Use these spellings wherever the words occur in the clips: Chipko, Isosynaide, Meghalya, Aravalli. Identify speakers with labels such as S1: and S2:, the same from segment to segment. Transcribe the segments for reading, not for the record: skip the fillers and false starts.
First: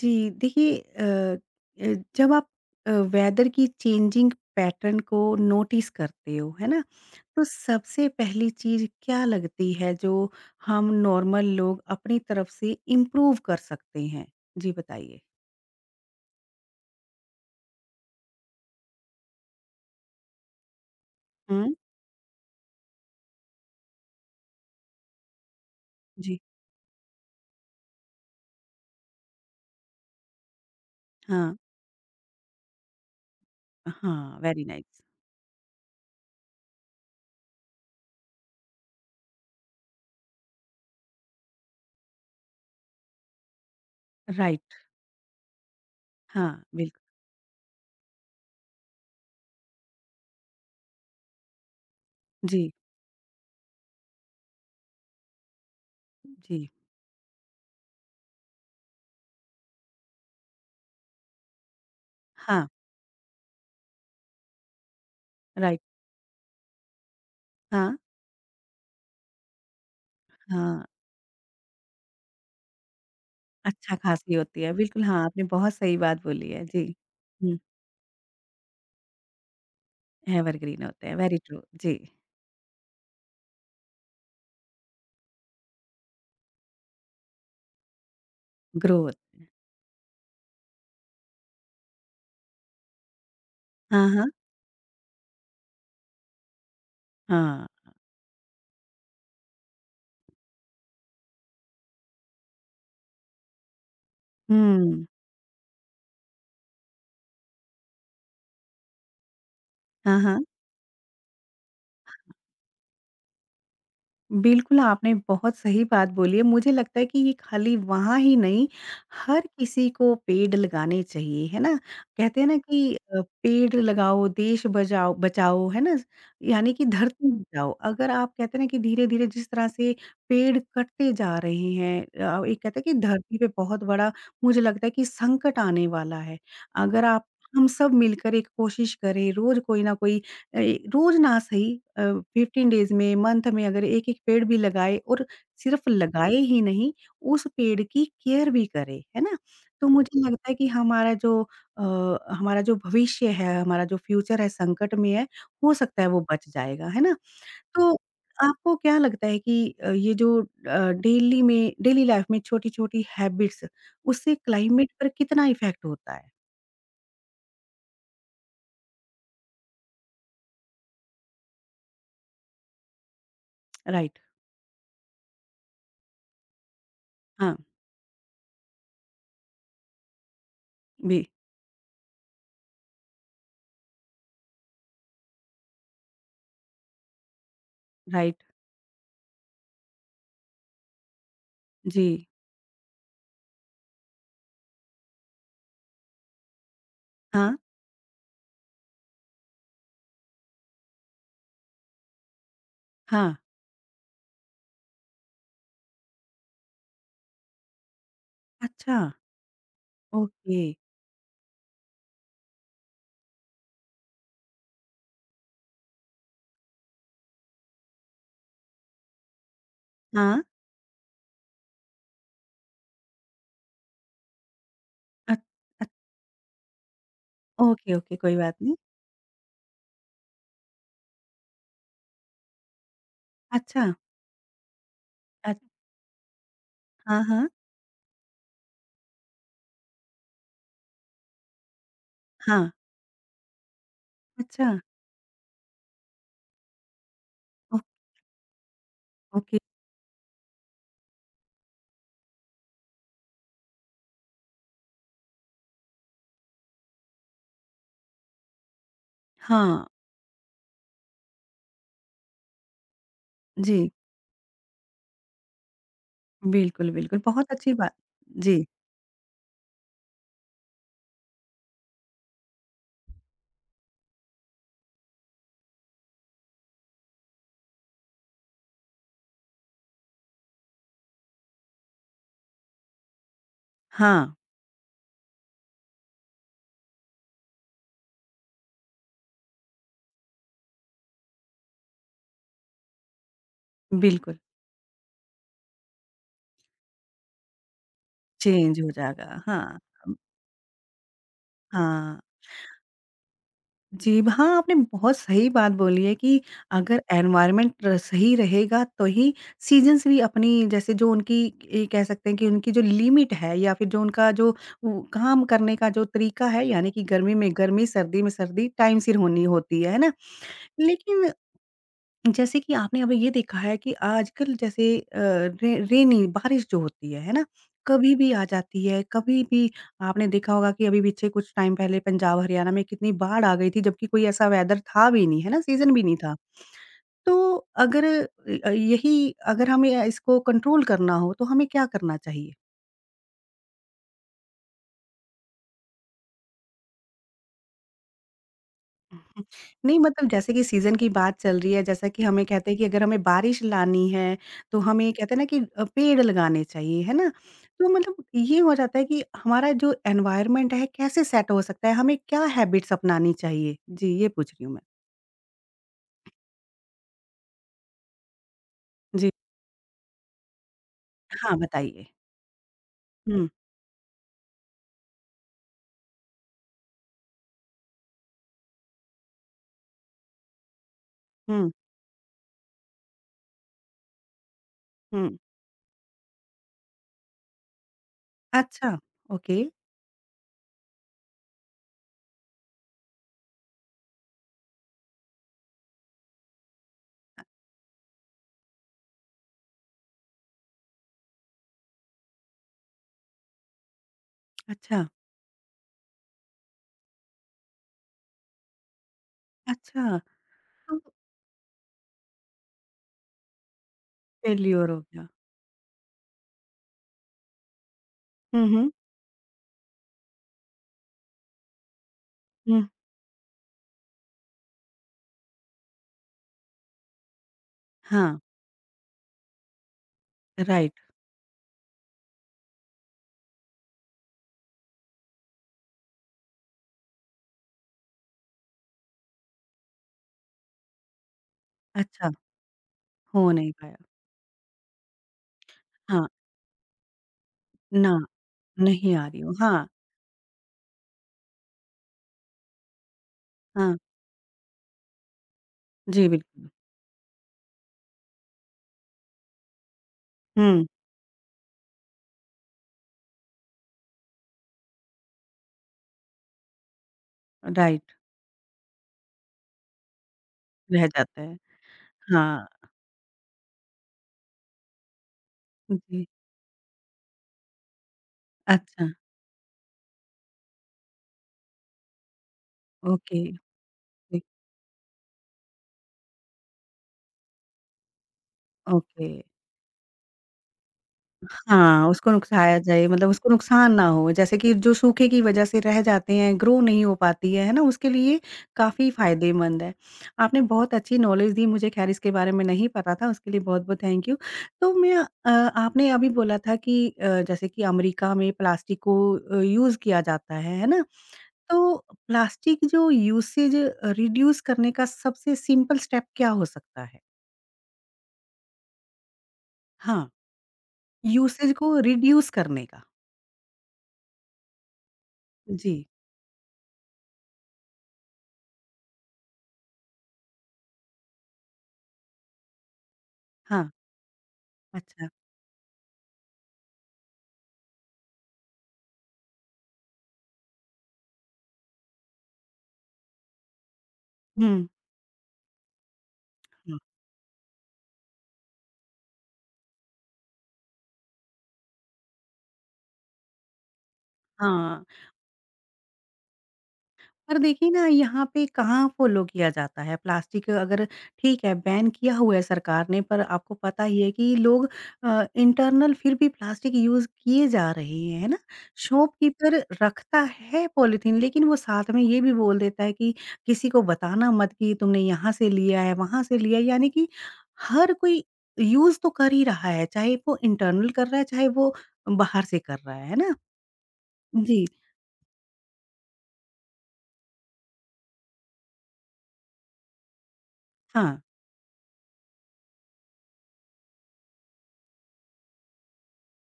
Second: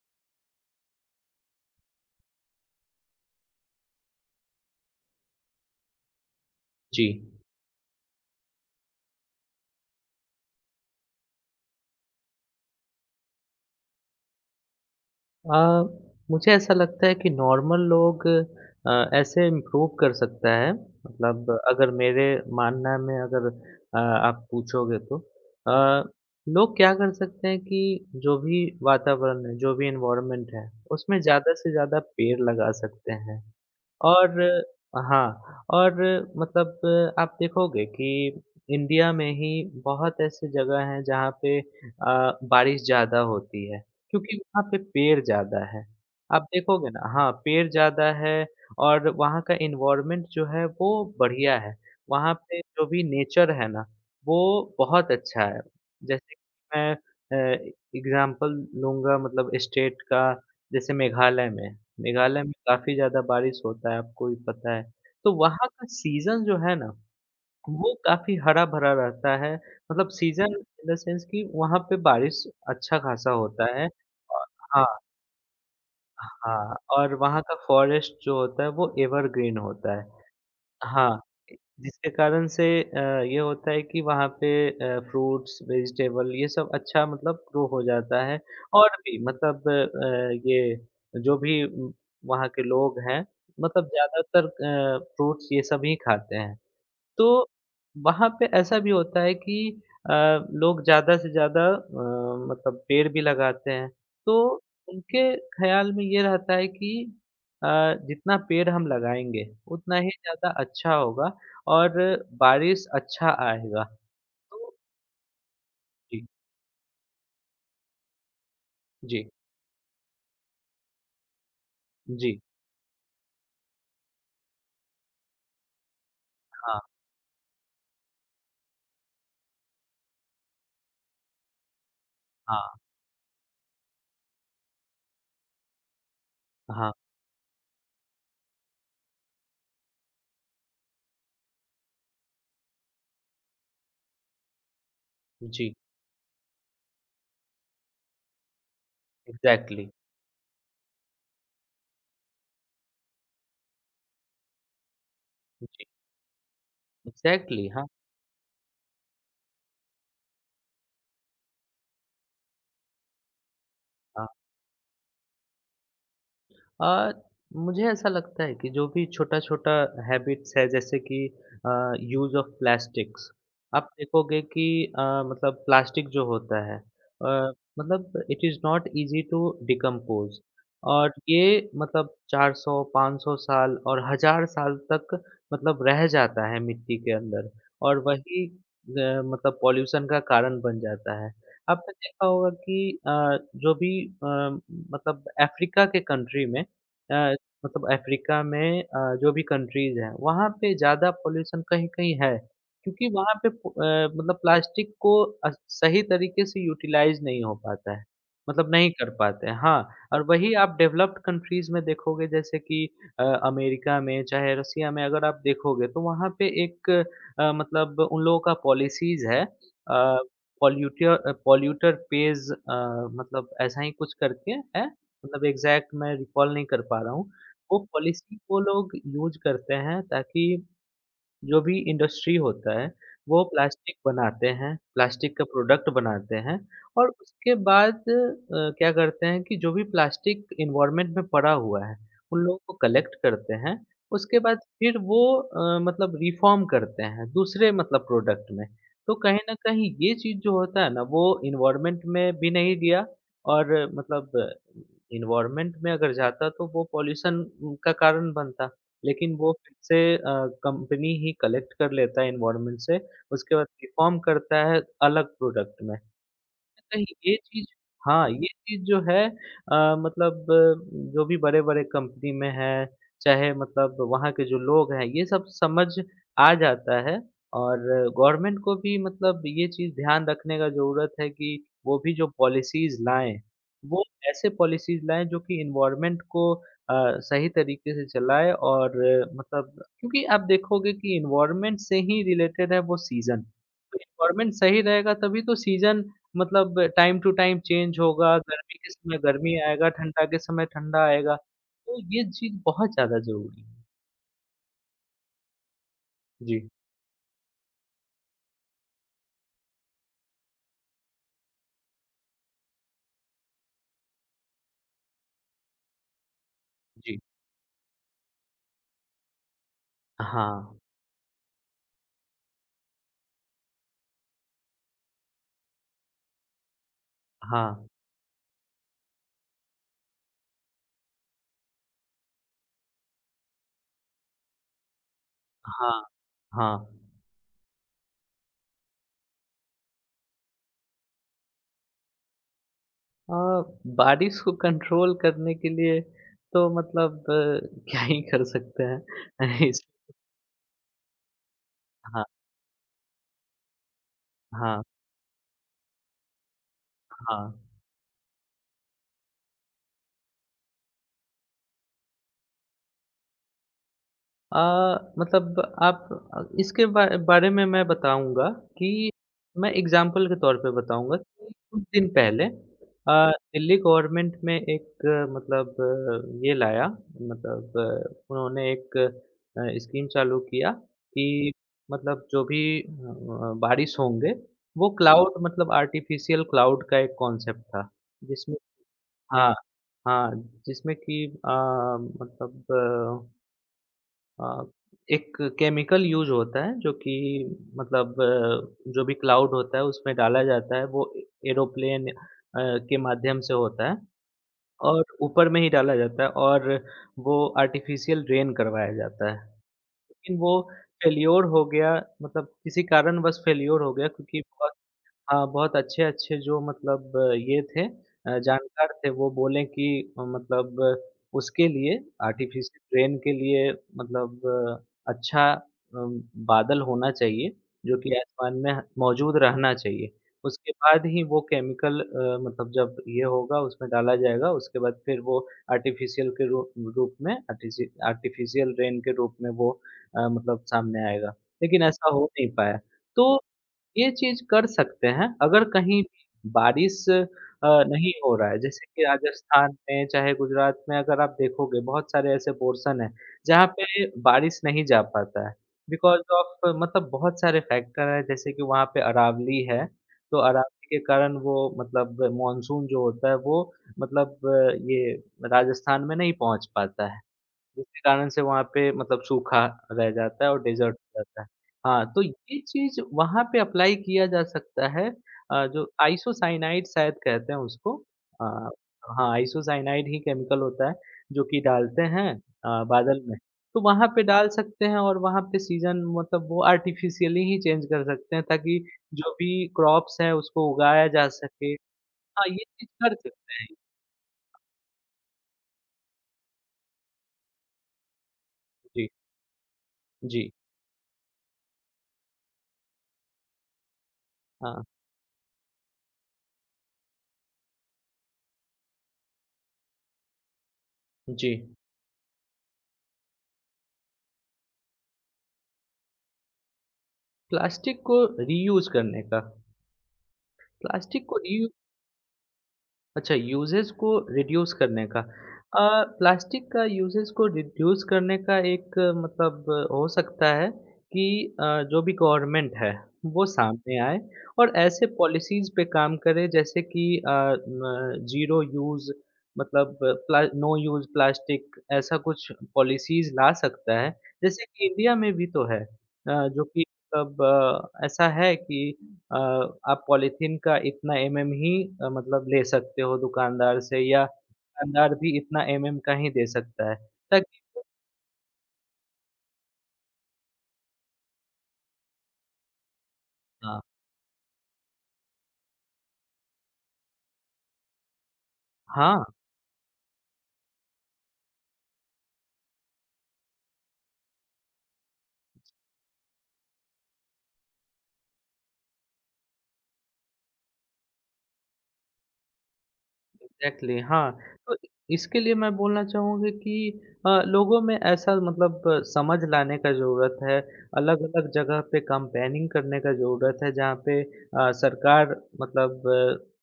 S1: जी, देखिए जब आप वेदर की चेंजिंग पैटर्न को नोटिस करते हो, है ना?
S2: जी।
S1: तो सबसे पहली चीज़ क्या लगती है जो हम नॉर्मल लोग अपनी तरफ से इम्प्रूव कर सकते हैं? जी बताइए?
S2: अ, मुझे ऐसा लगता है कि नॉर्मल लोग ऐसे इम्प्रूव कर सकता है मतलब
S1: हुँ,
S2: अगर मेरे मानना में अगर आप पूछोगे तो
S1: जी,
S2: लोग क्या कर सकते हैं कि जो भी वातावरण है, जो भी एनवायरनमेंट है, उसमें ज़्यादा
S1: हाँ,
S2: से ज़्यादा पेड़ लगा सकते हैं।
S1: हाँ,
S2: और
S1: वेरी नाइस।
S2: हाँ, और मतलब आप देखोगे कि इंडिया में ही बहुत ऐसी जगह हैं जहाँ पे बारिश ज़्यादा होती है, क्योंकि वहाँ
S1: राइट,
S2: पे पेड़ ज़्यादा है। आप
S1: हाँ,
S2: देखोगे
S1: बिल्कुल,
S2: ना हाँ, पेड़ ज़्यादा है और वहाँ का एनवायरनमेंट जो है वो बढ़िया है। वहाँ पे
S1: जी,
S2: जो भी नेचर है ना, वो बहुत अच्छा है। जैसे
S1: जी,
S2: कि मैं एग्ज़ाम्पल लूँगा मतलब स्टेट का, जैसे मेघालय में। मेघालय में
S1: हाँ,
S2: काफ़ी ज़्यादा बारिश होता है, आपको भी पता है। तो वहाँ
S1: राइट,
S2: का सीज़न जो है ना, वो
S1: हाँ,
S2: काफ़ी हरा-भरा रहता है। मतलब सीज़न
S1: हाँ,
S2: इन द सेंस कि वहाँ पे बारिश अच्छा खासा होता है।
S1: अच्छा खासी
S2: और
S1: होती है,
S2: हाँ,
S1: बिल्कुल हाँ, आपने बहुत सही बात बोली है,
S2: हाँ
S1: जी।
S2: और वहाँ का
S1: हुँ,
S2: फ़ॉरेस्ट जो होता है, वो एवरग्रीन होता है।
S1: एवरग्रीन होते हैं,
S2: हाँ,
S1: वेरी ट्रू, जी।
S2: जिसके कारण से ये होता है कि वहाँ पे फ्रूट्स, वेजिटेबल ये सब अच्छा मतलब ग्रो हो जाता है और
S1: ग्रोथ।
S2: भी मतलब ये जो भी वहाँ के लोग हैं, मतलब
S1: हाँ, हाँ।
S2: ज़्यादातर फ्रूट्स ये सब ही खाते हैं। तो
S1: हाँ।
S2: वहाँ पे ऐसा भी होता है कि अ, लोग ज़्यादा से ज़्यादा मतलब पेड़ भी लगाते हैं। तो
S1: हुँ।
S2: उनके ख़्याल में ये रहता है कि अ, जितना पेड़ हम लगाएँगे, उतना ही
S1: हाँ, हाँ।
S2: ज़्यादा अच्छा होगा और बारिश अच्छा आएगा। तो
S1: बिल्कुल, आपने बहुत सही बात
S2: जी,
S1: बोली है। मुझे लगता है कि ये खाली वहाँ ही नहीं,
S2: जी,
S1: हर किसी को पेड़ लगाने चाहिए, है ना?
S2: जी।
S1: कहते हैं ना कि पेड़ लगाओ, देश बजाओ बचाओ, है ना? यानी
S2: हाँ,
S1: कि धरती बचाओ। अगर आप कहते हैं ना कि धीरे-धीरे जिस तरह से पेड़ कटते जा रहे हैं, एक
S2: हाँ,
S1: कहते हैं कि धरती पे बहुत बड़ा मुझे लगता है कि संकट आने वाला है।
S2: हाँ।
S1: अगर आप हम सब मिलकर एक कोशिश करें, रोज़ कोई ना कोई, अ, रोज ना सही, अ, 15 डेज़ में, मंथ में अगर एक-एक पेड़ भी लगाए और
S2: जी,
S1: सिर्फ़ लगाए ही नहीं, उस पेड़ की केयर भी करें, है ना? तो
S2: एग्ज़ैक्टली।
S1: मुझे लगता है कि अ, हमारा जो भविष्य है, हमारा जो फ्यूचर है संकट में है, हो
S2: जी,
S1: सकता है वो बच जाएगा, है ना?
S2: एग्ज़ैक्टली। हाँ,
S1: तो आपको क्या लगता है कि ये जो डेली लाइफ़ में छोटी-छोटी हैबिट्स,
S2: हाँ।
S1: उससे क्लाइमेट पर कितना इफ़ेक्ट होता है?
S2: अ, मुझे ऐसा लगता है कि जो भी छोटा-छोटा हैबिट्स है जैसे कि अ, यूज़ ऑफ प्लास्टिक्स। आप
S1: राइट,
S2: देखोगे कि अ, मतलब प्लास्टिक जो होता है
S1: हाँ,
S2: मतलब it is not easy to decompose और
S1: जी,
S2: ये मतलब 400-500 साल और 1000 साल तक मतलब रह जाता है मिट्टी के अंदर और
S1: राइट,
S2: वही मतलब पॉल्यूशन का कारण बन जाता है। आपने
S1: जी,
S2: देखा होगा कि जो भी अ, मतलब अफ्रीका के कंट्री में अ,
S1: हाँ,
S2: मतलब अफ्रीका में जो भी कंट्रीज़ हैं, वहाँ पे ज़्यादा पॉल्यूशन कहीं-कहीं है। क्योंकि
S1: हाँ।
S2: वहाँ पे मतलब प्लास्टिक को अ, सही तरीके से यूटिलाइज़ नहीं हो पाता है, मतलब नहीं
S1: अच्छा,
S2: कर पाते हैं। हाँ, और वही
S1: ओके।
S2: आप डेवलप्ड कंट्रीज़ में देखोगे जैसे कि अ, अमेरिका में, चाहे रसिया में अगर आप देखोगे तो वहाँ पे एक मतलब उन लोगों का पॉलिसीज़ है
S1: हाँ,
S2: पॉल्यूटर पॉल्यूटर पेज़ मतलब ऐसा ही कुछ करके है।
S1: अच
S2: मतलब
S1: अच
S2: एग्ज़ैक्ट मैं रिकॉल नहीं कर पा रहा हूँ। वो
S1: ओके, ओके, कोई
S2: पॉलिसी
S1: बात
S2: वो
S1: नहीं।
S2: लोग यूज़ करते हैं ताकि जो भी इंडस्ट्री होता है, वो
S1: अच्छा,
S2: प्लास्टिक बनाते हैं, प्लास्टिक का
S1: अच
S2: प्रोडक्ट बनाते हैं और
S1: हाँ, हाँ,
S2: उसके बाद क्या करते हैं कि जो भी प्लास्टिक एनवायरनमेंट में पड़ा हुआ है, उन लोगों
S1: हाँ,
S2: को कलेक्ट करते हैं। उसके बाद
S1: अच्छा,
S2: फिर वो मतलब रिफ़ॉर्म करते हैं दूसरे
S1: ओ
S2: मतलब प्रोडक्ट में। तो कहीं न
S1: ओके,
S2: कहीं ये चीज़ जो होता है ना, वो एनवायरनमेंट में भी नहीं गया और मतलब एनवायरनमेंट में अगर जाता तो वो पॉल्यूशन का कारण बनता। लेकिन वो फिर
S1: हाँ,
S2: से कंपनी ही कलेक्ट कर लेता है एनवायरनमेंट से, उसके बाद
S1: जी,
S2: रिफ़ॉर्म करता है अलग प्रोडक्ट में।
S1: बिल्कुल,
S2: कहीं
S1: बिल्कुल,
S2: ये
S1: बहुत
S2: चीज़
S1: अच्छी बात,
S2: हाँ, ये
S1: जी,
S2: चीज़ जो है मतलब जो भी बड़े-बड़े कंपनी में है, चाहे मतलब वहाँ के जो लोग हैं, ये सब समझ आ जाता है और गवर्नमेंट को भी मतलब ये चीज़ ध्यान रखने का ज़रूरत है कि वो भी जो पॉलिसीज़ लाएँ, वो
S1: हाँ,
S2: ऐसे पॉलिसीज़ लाएँ जो कि एनवायरनमेंट को सही तरीके से चलाएँ और मतलब क्योंकि आप देखोगे कि एनवायरनमेंट से ही रिलेटेड है वो सीज़न। तो
S1: बिल्कुल,
S2: एनवायरनमेंट सही रहेगा तभी तो सीज़न मतलब टाइम टू टाइम चेंज होगा, गर्मी
S1: चेंज हो
S2: के समय
S1: जाएगा,
S2: गर्मी
S1: हाँ,
S2: आएगा,
S1: अम,
S2: ठंडा के समय ठंडा आएगा। तो
S1: हाँ।
S2: ये चीज़ बहुत ज़्यादा ज़रूरी है।
S1: जी, हाँ, आपने बहुत सही बात बोली है कि
S2: जी,
S1: अगर एनवायरनमेंट र सही रहेगा तो ही सीज़न्स भी अपनी जैसे जो उनकी ये कह सकते हैं कि उनकी जो लिमिट है या फिर जो उनका जो उ काम करने का जो तरीका है, यानी कि
S2: जी।
S1: गर्मी में गर्मी, सर्दी में सर्दी टाइम सिर होनी होती है ना?
S2: हाँ,
S1: लेकिन जैसे कि आपने अभी ये देखा है कि आजकल जैसे रेनी बारिश जो होती है ना,
S2: हाँ,
S1: कभी भी आ जाती है, कभी भी आपने देखा होगा कि अभी पीछे कुछ टाइम पहले पंजाब हरियाणा में कितनी बाढ़ आ गई थी, जबकि कोई ऐसा वेदर था भी नहीं, है ना, सीजन भी
S2: हाँ,
S1: नहीं था।
S2: हाँ।
S1: तो अगर, यही अगर हमें इसको कंट्रोल करना हो तो हमें क्या करना चाहिए?
S2: अ, बारिश को कंट्रोल करने के लिए तो मतलब क्या ही कर सकते हैं।
S1: हुँ।
S2: इस
S1: नहीं मतलब जैसे कि सीज़न की बात चल रही है, जैसा कि
S2: हाँ,
S1: हमें कहते हैं कि अगर हमें बारिश लानी है, तो
S2: हाँ,
S1: हमें कहते हैं ना कि पेड़ लगाने चाहिए, है ना?
S2: हाँ।
S1: तो मतलब ये हो जाता है कि हमारा जो एनवायरनमेंट है कैसे सेट हो सकता है, हमें क्या हैबिट्स अपनानी चाहिए? जी, ये पूछ रही हूँ मैं।
S2: मतलब आप इसके बा बारे में मैं बताऊँगा कि
S1: जी,
S2: मैं एग्ज़ाम्पल के तौर पे बताऊँगा कि
S1: हाँ
S2: कुछ
S1: बताइए।
S2: दिन पहले
S1: हुँ,
S2: दिल्ली गवर्नमेंट में एक मतलब ये लाया मतलब उन्होंने एक स्कीम चालू किया कि
S1: हुँ,
S2: मतलब जो भी बारिश होंगे वो क्लाउड
S1: हुँ।
S2: मतलब आर्टिफ़िशियल क्लाउड का एक कॉन्सेप्ट था। जिसमें
S1: अच्छा,
S2: हाँ,
S1: ओके।
S2: हाँ, जिसमें कि मतलब अ, एक केमिकल यूज़ होता है जो कि मतलब जो भी क्लाउड होता है उसमें डाला जाता है वो ए एरोप्लेन के माध्यम से होता है और
S1: अच्छा,
S2: ऊपर में ही डाला जाता है और वो आर्टिफ़िशियल रेन करवाया जाता है।
S1: अच्छा।
S2: लेकिन वो
S1: तो
S2: फ़ेल्योर हो गया मतलब किसी कारणवश फ़ेल्योर हो गया क्योंकि बहुत
S1: फेल्योर हो गया।
S2: हाँ, बहुत अच्छे-अच्छे जो मतलब ये थे
S1: हुँ, हुँ,
S2: जानकार थे वो बोले कि मतलब उसके लिए
S1: हुँ।
S2: आर्टिफ़िशियल रेन के लिए मतलब अच्छा अम, बादल होना चाहिए, जो कि
S1: हाँ,
S2: आसमान में मौजूद रहना चाहिए। उसके
S1: राइट।
S2: बाद ही वो केमिकल मतलब जब ये होगा उसमें डाला जाएगा, उसके बाद फिर वो आर्टिफ़िशियल के रू रूप में आर्टिसि आर्टिफ़िशियल रेन के रूप में वो मतलब सामने आएगा। लेकिन ऐसा हो
S1: अच्छा,
S2: नहीं पाया। तो
S1: हो नहीं पाया।
S2: ये चीज़ कर सकते हैं, अगर कहीं
S1: हाँ,
S2: बारिश नहीं
S1: ना,
S2: हो रहा है, जैसे कि
S1: नहीं आ रही हूँ।
S2: राजस्थान
S1: हाँ,
S2: में चाहे गुजरात में अगर आप देखोगे बहुत सारे ऐसे पोर्शन हैं, जहाँ
S1: हाँ।
S2: पे बारिश नहीं जा पाता है। बिकॉज़
S1: जी,
S2: ऑफ
S1: बिल्कुल।
S2: मतलब बहुत सारे फैक्टर हैं जैसे कि वहाँ पे अरावली है, तो
S1: हुँ,
S2: अरावली के कारण वो मतलब मानसून जो होता है वो मतलब ये राजस्थान में नहीं पहुँच पाता है। जिसके
S1: राइट,
S2: कारण से वहाँ पे मतलब सूखा रह जाता है और डेज़र्ट
S1: रह
S2: हो
S1: जाता
S2: जाता है।
S1: है।
S2: हाँ, तो ये
S1: हाँ,
S2: चीज़ वहाँ पे अप्लाई किया जा सकता है जो
S1: जी,
S2: आइसोसाइनाइड शायद कहते हैं उसको। अ,
S1: अच्छा,
S2: हाँ, आइसोसाइनाइड ही केमिकल होता है जो कि डालते हैं बादल में।
S1: ओके,
S2: तो वहाँ पे
S1: ओके,
S2: डाल सकते हैं और वहाँ पे सीज़न मतलब वो आर्टिफ़िशियली ही चेंज कर सकते हैं ताकि
S1: ओके।
S2: जो भी क्रॉप्स हैं उसको उगाया जा सके।
S1: हाँ, उसको
S2: हाँ, ये
S1: नुकसाया
S2: चीज़
S1: जाए
S2: कर
S1: मतलब उसको
S2: सकते हैं।
S1: नुकसान ना हो, जैसे कि जो सूखे की वजह से रह जाते हैं, ग्रो नहीं हो पाती है ना? उसके लिए
S2: जी,
S1: काफ़ी फ़ायदेमंद है।
S2: जी।
S1: आपने बहुत अच्छी नॉलेज दी मुझे, खैर इसके बारे में नहीं पता था, उसके लिए बहुत-बहुत थैंक यू।
S2: हाँ,
S1: तो मैं अ, आपने अभी बोला था कि जैसे कि अमेरिका में प्लास्टिक को यूज़ किया जाता है ना?
S2: जी।
S1: तो प्लास्टिक जो यूसेज रिड्यूस करने का सबसे सिंपल स्टेप क्या हो सकता है?
S2: प्लास्टिक को रीयूज़ करने का,
S1: हाँ।
S2: प्लास्टिक को रीयू
S1: यूसेज को रिड्यूस करने का?
S2: अच्छा यूज़ेज़ को रिड्यूस करने का।
S1: जी,
S2: प्लास्टिक का यूज़ेज़ को रिड्यूस करने का एक मतलब हो सकता है कि अ, जो भी गवर्नमेंट है वो
S1: हाँ।
S2: सामने आए और ऐसे
S1: अच्छा।
S2: पॉलिसीज़ पे काम करे जैसे कि म ज़ीरो यूज़ मतलब प्ला नो यूज़ प्लास्टिक ऐसा कुछ पॉलिसीज़ ला सकता है। जैसे
S1: हुँ।
S2: कि इंडिया में भी तो है जो कि
S1: हुँ।
S2: मतलब ऐसा है कि आप पॉलीथीन का इतना एमएम ही मतलब ले सकते हो दुकानदार से या
S1: हाँ।
S2: दुकानदार भी इतना एमएम का ही दे सकता है
S1: पर
S2: ताकि
S1: देखिए ना यहाँ पे कहाँ फॉलो किया जाता है, प्लास्टिक अगर ठीक है बैन किया हुआ है सरकार ने, पर आपको
S2: हाँ।
S1: पता ही है कि लोग इंटरनल फिर भी प्लास्टिक यूज किए जा रहे हैं, है ना?
S2: हाँ।
S1: शॉपकीपर रखता है पॉलिथीन, लेकिन वो साथ में ये भी बोल देता है कि किसी को बताना मत कि तुमने यहाँ से लिया है, वहां से लिया है, यानी कि हर कोई यूज तो कर ही रहा है, चाहे वो इंटरनल कर रहा है, चाहे वो बाहर से कर रहा है ना?
S2: एग्ज़ैक्टली हाँ, तो
S1: जी,
S2: इसके लिए मैं बोलना चाहूँगा कि लोगों में ऐसा मतलब समझ लाने का ज़रूरत है,
S1: हाँ,
S2: अलग-अलग जगह पे कैम्पेनिंग करने का ज़रूरत है, जहाँ पे सरकार मतलब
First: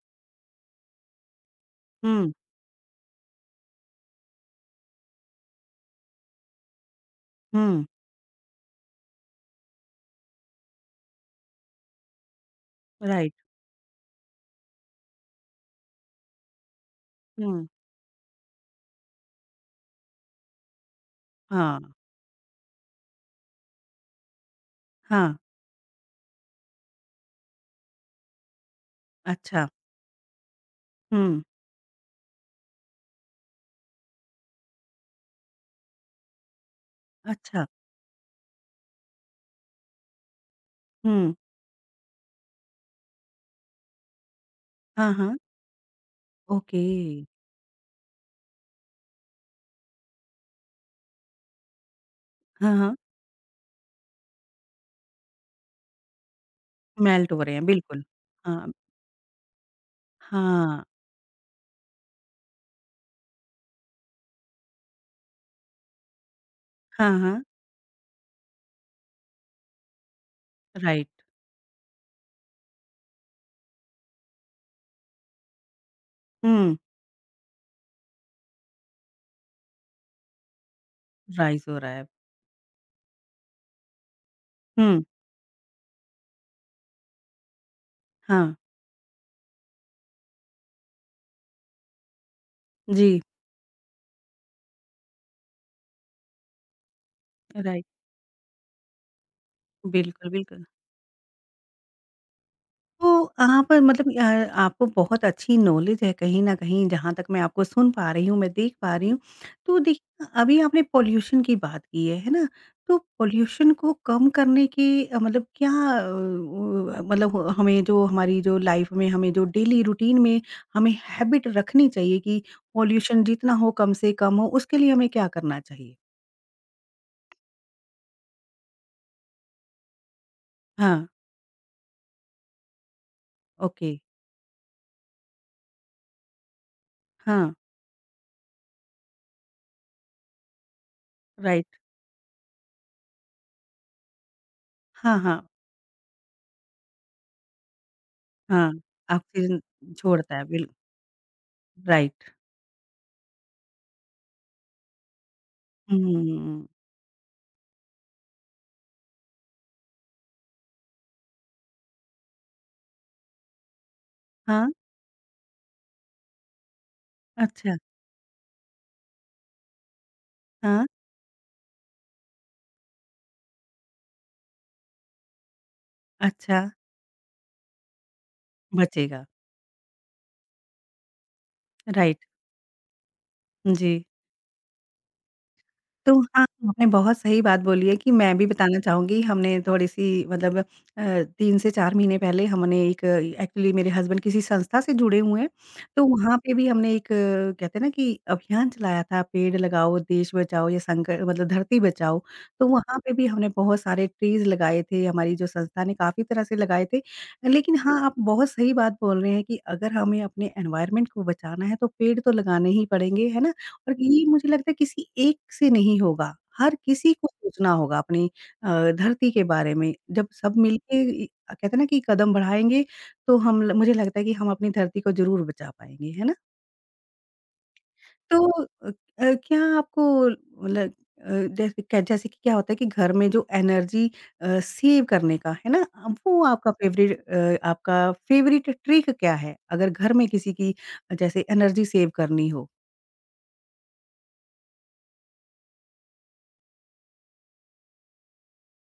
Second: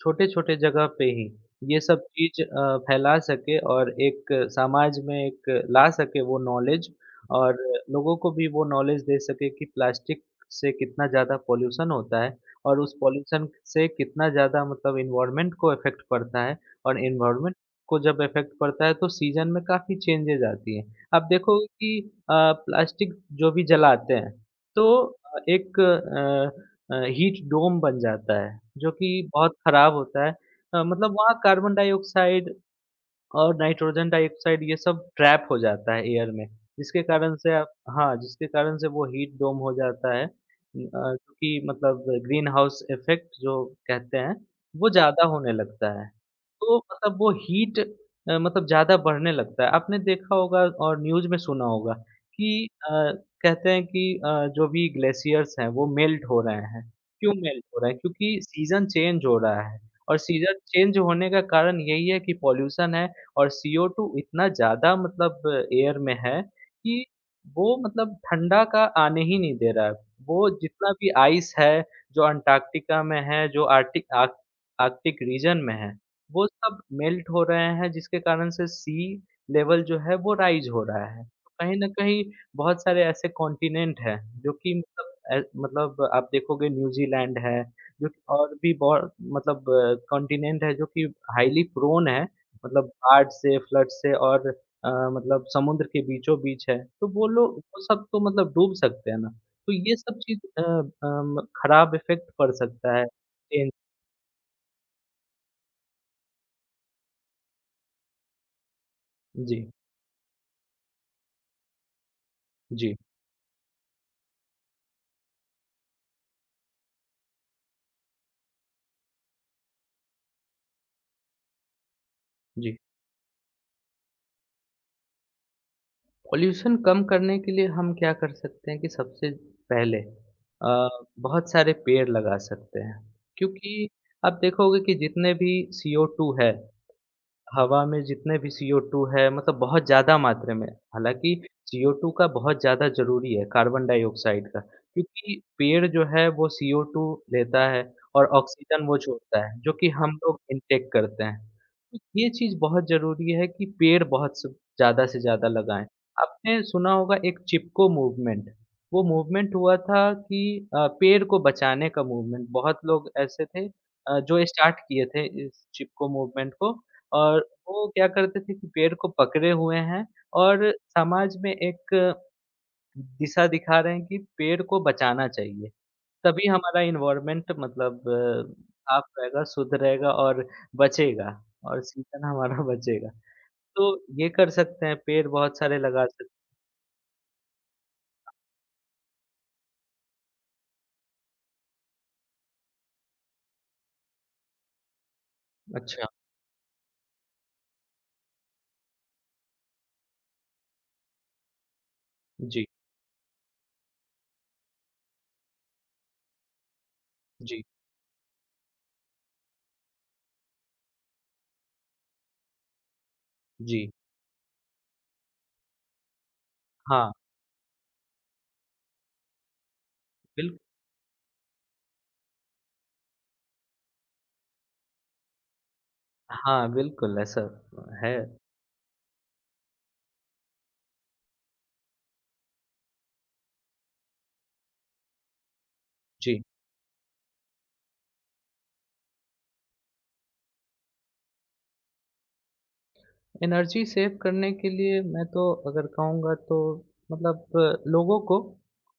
S2: छोटे-छोटे जगह पे ही ये सब
S1: हम्म,
S2: चीज़ फैला सके और एक समाज में एक ला सके वो नॉलेज और
S1: हम्म,
S2: लोगों को भी वो नॉलेज दे सके कि प्लास्टिक से कितना ज़्यादा पॉल्यूशन होता है और उस
S1: राइट,
S2: पॉल्यूशन से कितना ज़्यादा मतलब एनवायरनमेंट को इफ़ेक्ट पड़ता है। और एनवायरनमेंट को जब इफ़ेक्ट पड़ता है तो सीज़न में काफ़ी चेंजेज़ आती हैं। आप देखोगे
S1: हाँ,
S2: कि अ, प्लास्टिक जो भी जलाते हैं तो
S1: हाँ,
S2: एक हीट डोम बन जाता है जो कि बहुत
S1: अच्छा,
S2: ख़राब होता है। मतलब वहाँ
S1: हुँ,
S2: कार्बन डाइऑक्साइड और नाइट्रोजन डाइऑक्साइड ये सब ट्रैप हो जाता है एयर में, जिसके कारण से
S1: अच्छा,
S2: आप हाँ, जिसके कारण से वो हीट डोम हो जाता है।
S1: हुँ,
S2: क्योंकि मतलब ग्रीन हाउस इफ़ेक्ट जो कहते हैं, वो
S1: हाँ,
S2: ज़्यादा
S1: हाँ,
S2: होने लगता है। तो
S1: ओके,
S2: मतलब वो हीट मतलब ज़्यादा बढ़ने लगता है। आपने देखा होगा और न्यूज़ में सुना होगा कि
S1: हाँ, हाँ,
S2: कहते हैं कि जो भी ग्लेशियर्स हैं, वो मेल्ट हो रहे हैं।
S1: मेल्ट
S2: क्यों
S1: हो रहे हैं,
S2: मेल्ट हो रहे हैं?
S1: बिल्कुल,
S2: क्योंकि
S1: हाँ,
S2: सीज़न चेंज हो रहा है और सीज़न
S1: हाँ,
S2: चेंज होने का कारण यही है कि पॉल्यूशन है और CO2 इतना ज़्यादा मतलब एयर में है कि
S1: हाँ, हाँ,
S2: वो मतलब ठंडा का आने ही नहीं दे रहा है। वो जितना
S1: राइट,
S2: भी आइस है, जो अंटार्कटिका में है, जो आर्टिक आर्क आर्कटिक रीजन में है, वो
S1: हुँ,
S2: सब मेल्ट हो रहे हैं जिसके कारण से सी लेवल जो है वो राइज़ हो रहा है। तो
S1: राइज़ हो
S2: कहीं न
S1: रहा है,
S2: कहीं बहुत सारे ऐसे कॉन्टिनेंट हैं जो कि
S1: हुँ,
S2: मतलब मतलब आप देखोगे न्यूज़ीलैंड है, जो कि
S1: हाँ,
S2: और भी बहुत मतलब कॉन्टिनेंट है जो कि हाइली प्रोन है मतलब
S1: जी,
S2: बाढ़ से, फ्लड से और अ, मतलब समुद्र के बीचों-बीच है, तो वो लोग वो
S1: राइट,
S2: सब तो मतलब डूब सकते हैं ना। तो ये सब
S1: बिल्कुल,
S2: चीज़ अ,
S1: बिल्कुल।
S2: अम, खराब इफ़ेक्ट पड़ सकता है।
S1: तो आप मतलब, आपको बहुत अच्छी नॉलेज है कहीं न कहीं जहाँ तक मैं आपको सुन पा रही हूँ, मैं देख पा रही हूँ।
S2: जी,
S1: तो देखिए अभी आपने पॉल्यूशन की बात की है ना?
S2: जी, जी,
S1: तो पॉल्यूशन को कम करने के, मतलब क्या, अ, उ मतलब हमें जो हमारी जो लाइफ़ में हमें जो डेली रूटीन में हमें हैबिट रखनी चाहिए कि
S2: जी।
S1: पॉल्यूशन जितना हो कम से कम हो, उसके लिए हमें क्या करना चाहिए?
S2: पॉल्यूशन कम करने के लिए हम क्या कर सकते हैं कि सबसे पहले अ,
S1: हाँ,
S2: बहुत सारे पेड़ लगा सकते हैं। क्योंकि
S1: ओके,
S2: आप देखोगे कि जितने भी CO2 है
S1: हाँ,
S2: हवा में जितने भी CO2 है मतलब बहुत ज़्यादा मात्रा में, हालाँकि
S1: राइट,
S2: CO2 का बहुत ज़्यादा ज़रूरी है, कार्बन डाइऑक्साइड का,
S1: हाँ,
S2: क्योंकि
S1: हाँ,
S2: पेड़ जो है वो CO2 लेता है और
S1: हाँ,
S2: ऑक्सीजन वो छोड़ता है,
S1: ऑक्सीजन
S2: जो कि हम
S1: छोड़ता
S2: लोग
S1: है, बिल
S2: इनटेक करते हैं। तो ये
S1: राइट।
S2: चीज़ बहुत ज़रूरी है कि पेड़ बहुत स ज़्यादा से ज़्यादा लगाएँ। आपने
S1: हुँ,
S2: सुना होगा एक चिपको मूवमेंट, वो मूवमेंट हुआ था कि पेड़ को बचाने का मूवमेंट, बहुत लोग ऐसे थे जो
S1: हाँ,
S2: स्टार्ट किए थे इस चिपको मूवमेंट को और
S1: अच्छा,
S2: वो क्या करते थे कि पेड़ को पकड़े हुए हैं और
S1: हाँ,
S2: समाज में एक दिशा दिखा रहे हैं कि पेड़ को बचाना चाहिए। तभी
S1: अच्छा,
S2: हमारा एनवायरनमेंट मतलब साफ
S1: बचेगा,
S2: रहेगा, शुद्ध रहेगा और बचेगा और
S1: राइट,
S2: सीजन हमारा बचेगा।
S1: जी।
S2: तो ये कर सकते हैं, पेड़ बहुत सारे लगा
S1: तो
S2: सक
S1: हाँ, आपने बहुत सही बात बोली है कि मैं भी बताना चाहूँगी, हमने थोड़ी-सी मतलब, 3 से 4 महीने पहले हमने एक एक्चुअली मेरे हस्बैंड किसी संस्था से जुड़े हुए हैं, तो
S2: अच्छा,
S1: वहाँ पे भी हमने एक, कहते हैं ना कि अभियान चलाया था, पेड़ लगाओ, देश बचाओ या संक मतलब धरती बचाओ।
S2: जी,
S1: तो वहाँ पे भी हमने बहुत सारे ट्रीज़ लगाए थे, हमारी जो संस्था ने काफ़ी तरह से लगाए थे।
S2: जी,
S1: लेकिन हाँ, आप बहुत सही बात बोल रहे हैं कि अगर हमें अपने एनवायरनमेंट को बचाना है, तो पेड़ तो लगाने ही पड़ेंगे, है ना?
S2: जी।
S1: और ये मुझे लगता है किसी एक से नहीं होगा, हर
S2: हाँ,
S1: किसी को सोचना होगा अपनी अ, धरती के बारे में। जब सब
S2: बिल्क
S1: मिलके इ कहते हैं ना कि कदम बढ़ाएँगे तो हम ल मुझे लगता है कि हम अपनी धरती को ज़रूर बचा पाएँगे, है ना?
S2: हाँ, बिल्कुल ऐसा है।
S1: तो क्या आपको मतलब, जैसे कि क्या होता है कि घर में जो एनर्जी, सेव करने का, है ना? अब वो
S2: जी।
S1: आपका फ़ेवरेट ट्रिक क्या है? अगर घर में किसी की जैसे एनर्जी सेव करनी हो?
S2: एनर्जी सेव करने के लिए मैं तो अगर कहूँगा तो मतलब लोगों को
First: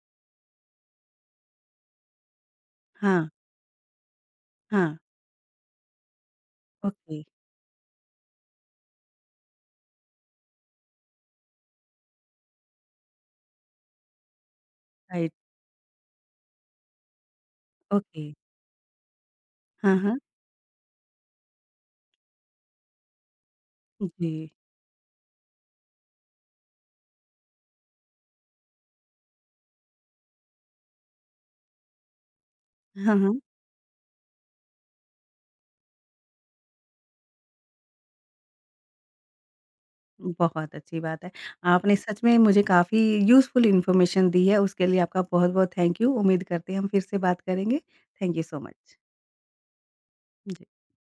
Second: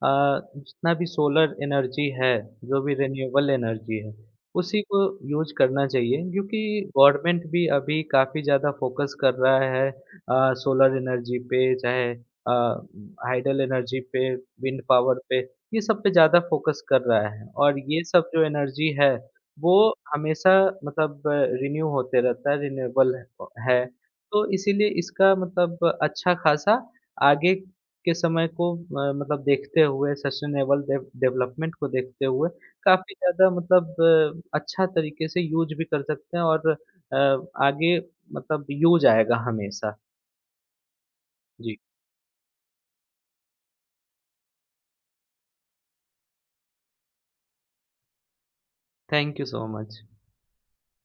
S2: अ, जितना भी सोलर एनर्जी है, जो भी
S1: हाँ,
S2: रिन्यूएबल एनर्जी है, उसी
S1: हाँ।
S2: को यूज़ करना चाहिए क्योंकि
S1: ओके,
S2: गवर्नमेंट भी अभी काफ़ी ज़्यादा फोकस कर रहा है सोलर एनर्जी पे चाहे हाइडल एनर्जी पे, विंड पावर
S1: राइट।
S2: पे, ये सब पे ज़्यादा फोकस कर रहा है और ये
S1: ओके।
S2: सब जो एनर्जी है, वो
S1: हाँ, हाँ।
S2: हमेशा मतलब रिन्यू होते रहता है, रिन्यूएबल है। है।
S1: जी।
S2: तो इसीलिए इसका मतलब अच्छा खासा आगे के समय को मतलब देखते हुए सस्टेनेबल डेवलपमेंट को देखते हुए काफ़ी
S1: हाँ, हाँ।
S2: ज़्यादा मतलब अच्छा तरीके से यूज़ भी कर सकते हैं और आगे मतलब यूज़ आएगा हमेशा।
S1: बहुत अच्छी बात है।
S2: जी,
S1: आपने सच में मुझे काफ़ी यूज़फुल इन्फॉर्मेशन दी है, उसके लिए आपका बहुत-बहुत थैंक यू। उम्मीद करते हैं हम फिर से बात करेंगे। Thank you so much.
S2: Thank you so much.
S1: Ji.